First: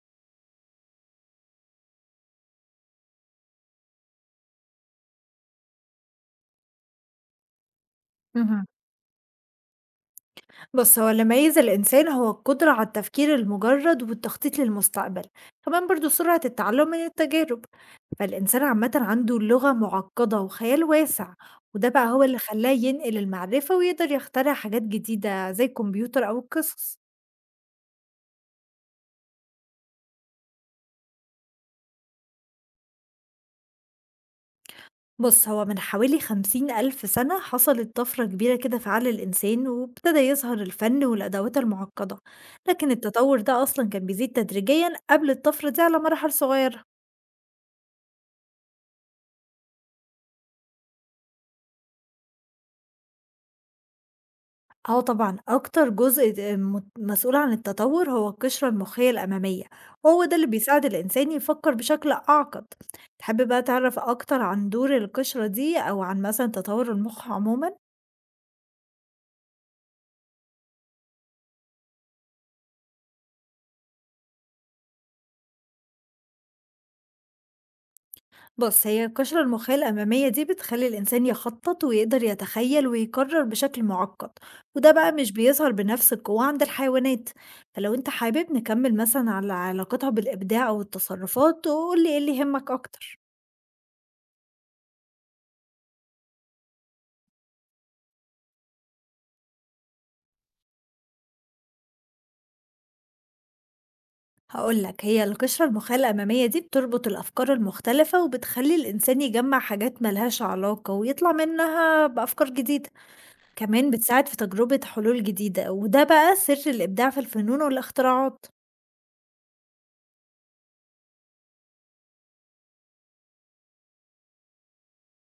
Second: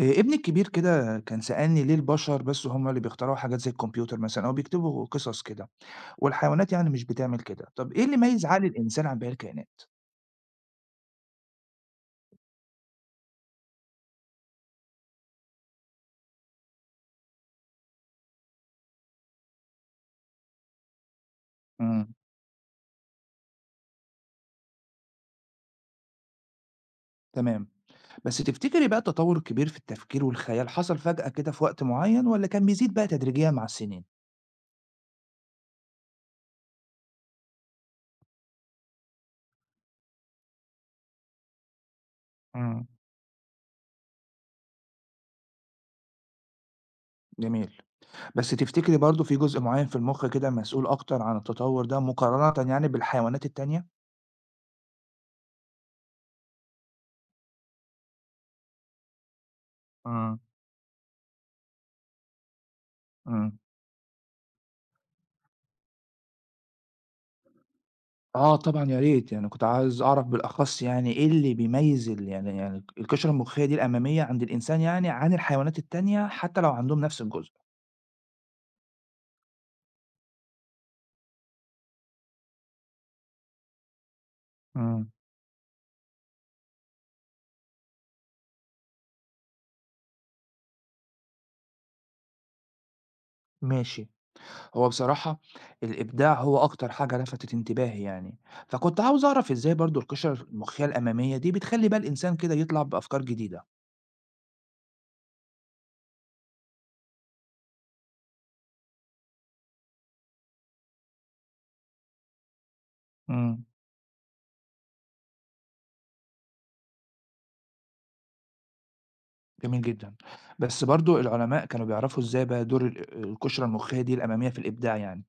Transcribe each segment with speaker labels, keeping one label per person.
Speaker 1: ابني الكبير كده كان سألني ليه البشر بس هم اللي بيخترعوا حاجات زي الكمبيوتر مثلًا أو بيكتبوا قصص كده، والحيوانات يعني مش بتعمل كده، طب إيه اللي يميز عقل
Speaker 2: اهم.
Speaker 1: الإنسان عن باقي الكائنات؟
Speaker 2: بُص، هو اللي ميّز الإنسان هو القدرة على التفكير المجرد والتخطيط للمستقبل، كمان برضه سرعة التعلم من التجارب، فالإنسان عامةً عنده لغة معقدة وخيال واسع، وده بقى
Speaker 1: إمم،
Speaker 2: هو اللي خلّاه ينقل المعرفة ويقدر يخترع حاجات جديدة زي الكمبيوتر أو القصص.
Speaker 1: تمام، بس تفتكري بقى التطور الكبير في التفكير والخيال حصل فجأة كده في وقت معين والّا كان بيزيد بقى تدريجيًا مع السنين؟
Speaker 2: بُص، هو من حوالي 50,000 سنة حصلت طفرة كبيرة كده في عقل الإنسان، وابتدى يظهر الفن والأدوات المعقدة،
Speaker 1: إمم،
Speaker 2: لكن التطور ده أصلًا كان بيزيد تدريجيًا قبل الطفرة دي على مراحل صغيرة.
Speaker 1: جميل، بس تفتكري برضه في جزء معين في المخ كده مسؤول أكتر عن التطور ده مقارنةً يعني بالحيوانات التانية؟
Speaker 2: آه طبعًا، أكتر جزء د آمم، مت مسؤول عن التطوّر هو القشرة المخّية الأمامية، وهو ده
Speaker 1: إمم،
Speaker 2: اللي بيساعد الإنسان يفكّر بشكل أعقد. تحب
Speaker 1: إمم.
Speaker 2: بقى تعرف أكتر عن دور القشرة دي أو عن مثلًا تطوّر المُخ عمومًا؟
Speaker 1: آه طبعًا يا ريت، يعني كنت عاوز أعرف بالأخص يعني إيه اللي بيميّز يعني القشرة المُخّية دي الأمامية عند الإنسان يعني عن الحيوانات التانية حتى لو عندهم نفس الجزء؟
Speaker 2: بُص، هي القشرة المخّية الأمامية دي بتخلّي الإنسان يخطّط ويقدر يتخيّل ويقرّر بشكل مُعقّد، وده
Speaker 1: إمم.
Speaker 2: بقى مش بيظهر بنفس القوة عند الحيوانات. فلو أنت حابب نكمّل مثلًا على علاقتها بالإبداع أو التصرّفات، قُل لي إيه اللي يهمّك أكتر.
Speaker 1: ماشي، هو بصراحة الإبداع هو أكتر حاجة لفتت انتباهي يعني، فكنت عاوز أعرف إزاي برضه القشرة المُخّية الأمامية دي بتخلّي بقى الإنسان كده يطلع بأفكار جديدة.
Speaker 2: هقول لك هي القشرة المخيّة الأمامية دي بتربط الأفكار المختلفة وبتخلي الإنسان يجمع حاجات ملهاش علاقة ويطلع منها بأفكار جديدة.
Speaker 1: إمم.
Speaker 2: كمان بتساعد في تجربة حلول جديدة وده بقى سر الإبداع في الفنون والاختراعات.
Speaker 1: جميل جدًا، بس برضه العلماء كانوا بيعرفوا إزاي بقى دور القشرة المُخّية دي الأمامية في الإبداع يعني؟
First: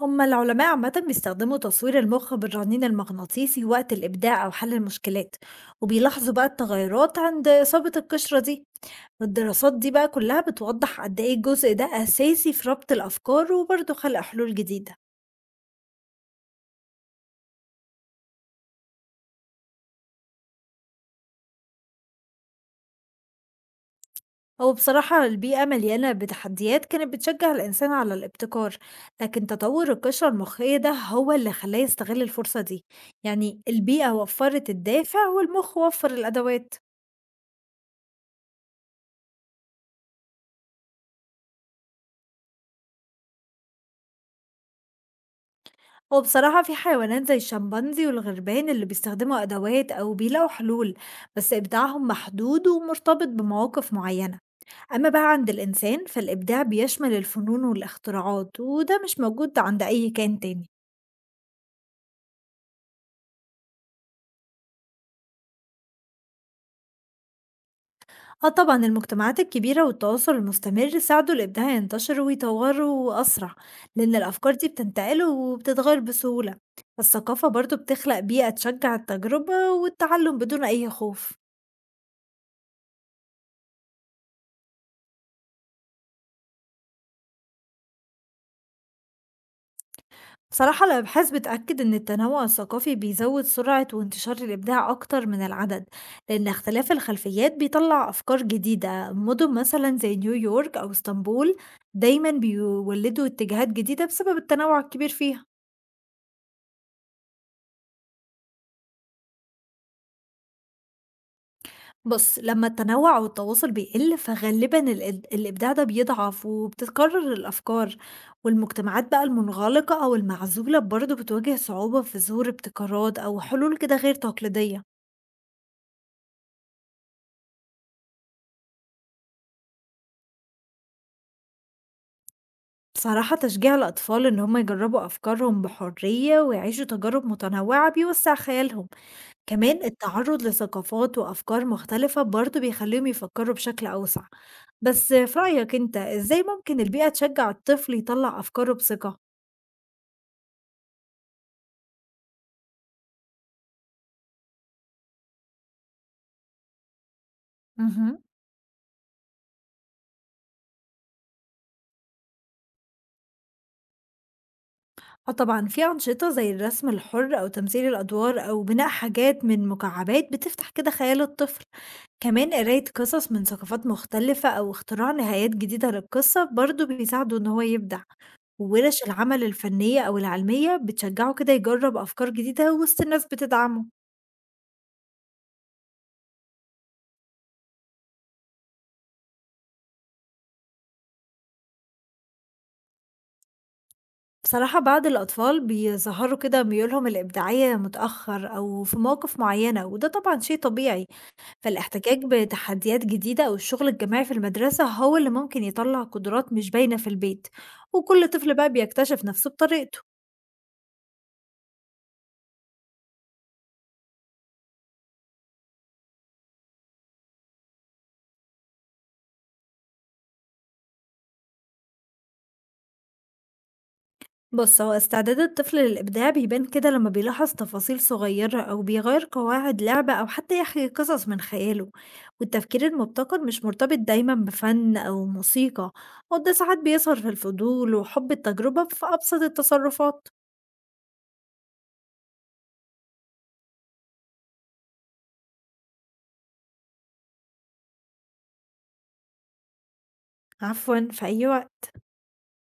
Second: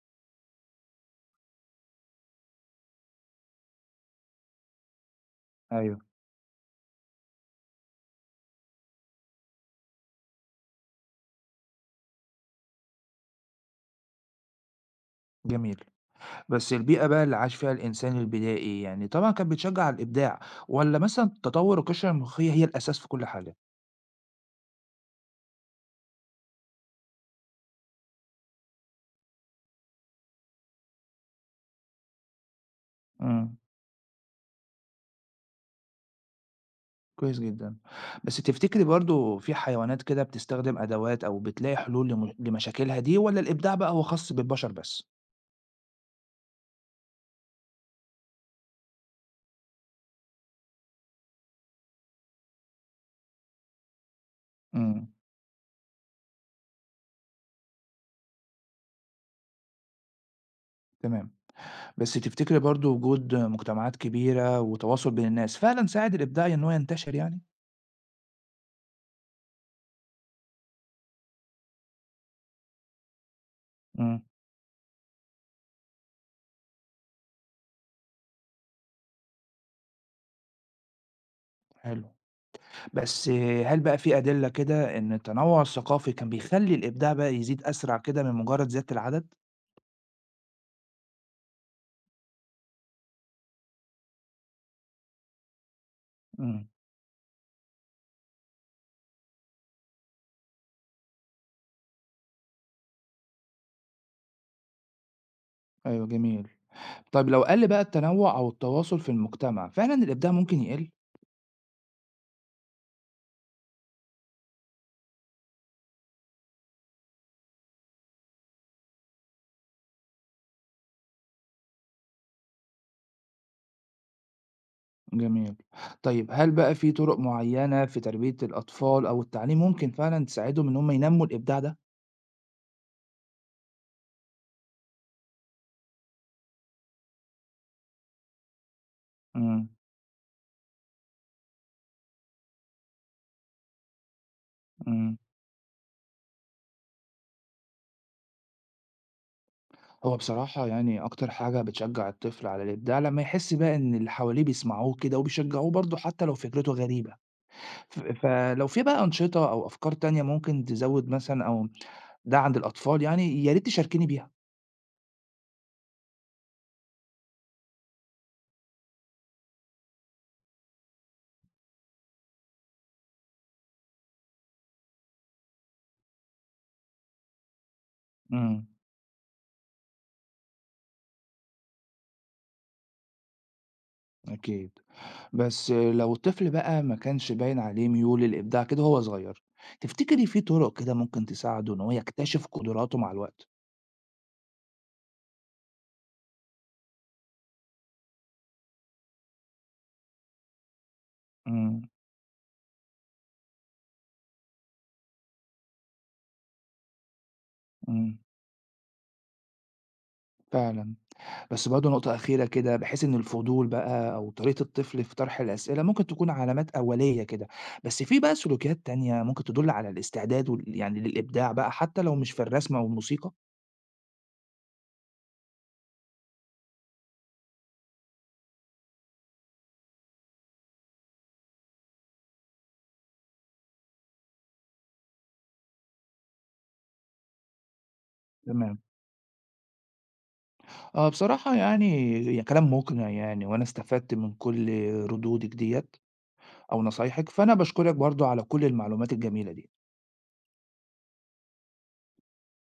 Speaker 2: هما العلماء عامة بيستخدموا تصوير المخ بالرنين المغناطيسي وقت الإبداع أو حل المشكلات
Speaker 1: أيوه.
Speaker 2: وبيلاحظوا بقى التغيرات عند إصابة القشرة دي. الدراسات دي بقى كلها بتوضح قد إيه الجزء ده أساسي في ربط الأفكار وبرضه خلق حلول جديدة.
Speaker 1: جميل. بس البيئة بقى اللي عاش فيها الإنسان البدائي يعني طبعًا كانت بتشجّع على الإبداع والّا مثلًا تطوّر القشرة المخية هي الأساس في كل حاجة؟
Speaker 2: هو بصراحة البيئة مليانة بتحديات كانت بتشجع الإنسان على الابتكار، لكن تطور القشرة المخية ده هو اللي خلاه يستغل الفرصة دي.
Speaker 1: إمم،
Speaker 2: يعني البيئة وفرت الدافع والمخ وفر الأدوات.
Speaker 1: كويس جدًا. بس تفتكري برضه في حيوانات كده بتستخدم أدوات أو بتلاقي حلول لم لمشاكلها دي والّا الإبداع بقى هو خاص بالبشر بس؟
Speaker 2: هو بصراحة في حيوانات زي الشمبانزي والغربان اللي بيستخدموا أدوات أو بيلاقوا حلول، بس إبداعهم محدود ومرتبط بمواقف معينة.
Speaker 1: إمم،
Speaker 2: أما بقى عند الإنسان فالإبداع بيشمل الفنون والاختراعات وده مش موجود عند أي كائن تاني.
Speaker 1: تمام. بس تفتكري برضه وجود مجتمعات كبيرة وتواصل بين الناس فعلًا ساعد الإبداع إن هو ينتشر يعني؟
Speaker 2: آه طبعًا، المجتمعات الكبيرة والتواصل المستمر ساعدوا الإبداع ينتشر ويطوروا أسرع، لأن
Speaker 1: إمم،
Speaker 2: الأفكار دي بتنتقل وبتتغير بسهولة، الثقافة برضه بتخلق بيئة تشجع التجربة والتعلم بدون أي خوف.
Speaker 1: حلو. بس هل بقى في أدلة كده إن التنوع الثقافي كان بيخلّي الإبداع بقى يزيد أسرع كده من مجرد زيادة العدد؟
Speaker 2: بصراحة الأبحاث بتأكد إن التنوع الثقافي بيزود سرعة وانتشار الإبداع أكتر من العدد، لأن
Speaker 1: إمم،
Speaker 2: اختلاف الخلفيات بيطلع أفكار جديدة. مدن مثلًا زي نيويورك أو اسطنبول دايمًا بيولدوا اتجاهات جديدة بسبب التنوع الكبير فيها.
Speaker 1: أيوه جميل. طيب لو قَل بقى التنوع أو التواصل في المجتمع، فعلًا الإبداع ممكن يقِل؟
Speaker 2: بُص، لمّا التنوع والتواصل بيقل، فغالبًا الإبداع ده بيضعف وبتتكرر الأفكار، والمجتمعات بقى المنغلقة أو المعزولة برضه بتواجه صعوبة في ظهور ابتكارات أو حلول كده غير تقليدية.
Speaker 1: جميل. طيب هل بقى في طرق معيّنة في تربية الأطفال أو التعليم ممكن فعلًا تساعدهم إن هم ينمّوا الإبداع ده؟
Speaker 2: بصراحة تشجيع الأطفال إن هم يجربوا أفكارهم بحرية ويعيشوا تجارب متنوعة بيوسع خيالهم،
Speaker 1: إمم،
Speaker 2: كمان التعرض لثقافات وأفكار مختلفة برضه بيخليهم يفكروا بشكل أوسع. بس
Speaker 1: إمم.
Speaker 2: في رأيك أنت إزاي ممكن البيئة تشجع الطفل يطلع أفكاره بثقة؟
Speaker 1: هو بصراحة يعني أكتر حاجة بتشجّع الطفل على الإبداع لمّا يحس بقى إن اللي حواليه بيسمعوه كده وبيشجّعوه برضه حتى لو فكرته غريبة. ف
Speaker 2: اهم.
Speaker 1: فلو في بقى أنشطة أو أفكار تانية ممكن تزوّد مثلًا أو ده عند الأطفال يعني، يا ريت تشاركيني بيها.
Speaker 2: آه طبعًا، في أنشطة زي الرسم الحُر أو تمثيل الأدوار أو بناء حاجات من مكعبات بتفتح كده خيال الطفل، كمان قراية قصص من ثقافات مختلفة أو اختراع نهايات جديدة للقصة برضه بيساعده إن هو يبدع،
Speaker 1: إمم،
Speaker 2: وورش العمل الفنية أو العلمية بتشجعه كده يجرّب أفكار جديدة وسط الناس بتدعمه.
Speaker 1: أكيد. بس لو الطفل بقى ما كانش باين عليه ميول للإبداع كده وهو صغير، تفتكري في طرق كده ممكن تساعده إن هو يكتشف قدراته مع الوقت؟
Speaker 2: بصراحة بعض الأطفال بيظهروا كده ميولهم الإبداعية متأخر أو في مواقف معينة، وده طبعًا شيء طبيعي.
Speaker 1: إمم،
Speaker 2: فالاحتكاك بتحديات جديدة أو الشغل الجماعي في المدرسة هو اللي ممكن يطلع قدرات مش باينة في البيت،
Speaker 1: إمم،
Speaker 2: وكل طفل بقى بيكتشف نفسه بطريقته.
Speaker 1: فعلًا. بس برضه نقطة أخيرة كده بحيث إن الفضول بقى أو طريقة الطفل في طرح الأسئلة ممكن تكون علامات أولية كده، بس في بقى سلوكيات تانية ممكن تدل على الاستعداد يعني للإبداع بقى حتى لو مش في الرسم أو الموسيقى.
Speaker 2: بص هو استعداد الطفل للإبداع بيبان كده لما بيلاحظ تفاصيل صغيرة أو بيغير قواعد لعبة أو حتى يحكي قصص من خياله، والتفكير المبتكر مش مرتبط دايما بفن أو موسيقى، وده ساعات بيظهر في الفضول وحب
Speaker 1: تمام.
Speaker 2: التجربة في أبسط التصرفات.
Speaker 1: آه بصراحة يعني كلام مقنع يعني وأنا استفدت من كل ردودك ديت أو نصايحك، فأنا بشكرك برضه على كل المعلومات الجميلة دي.
Speaker 2: عفوا، في أي وقت.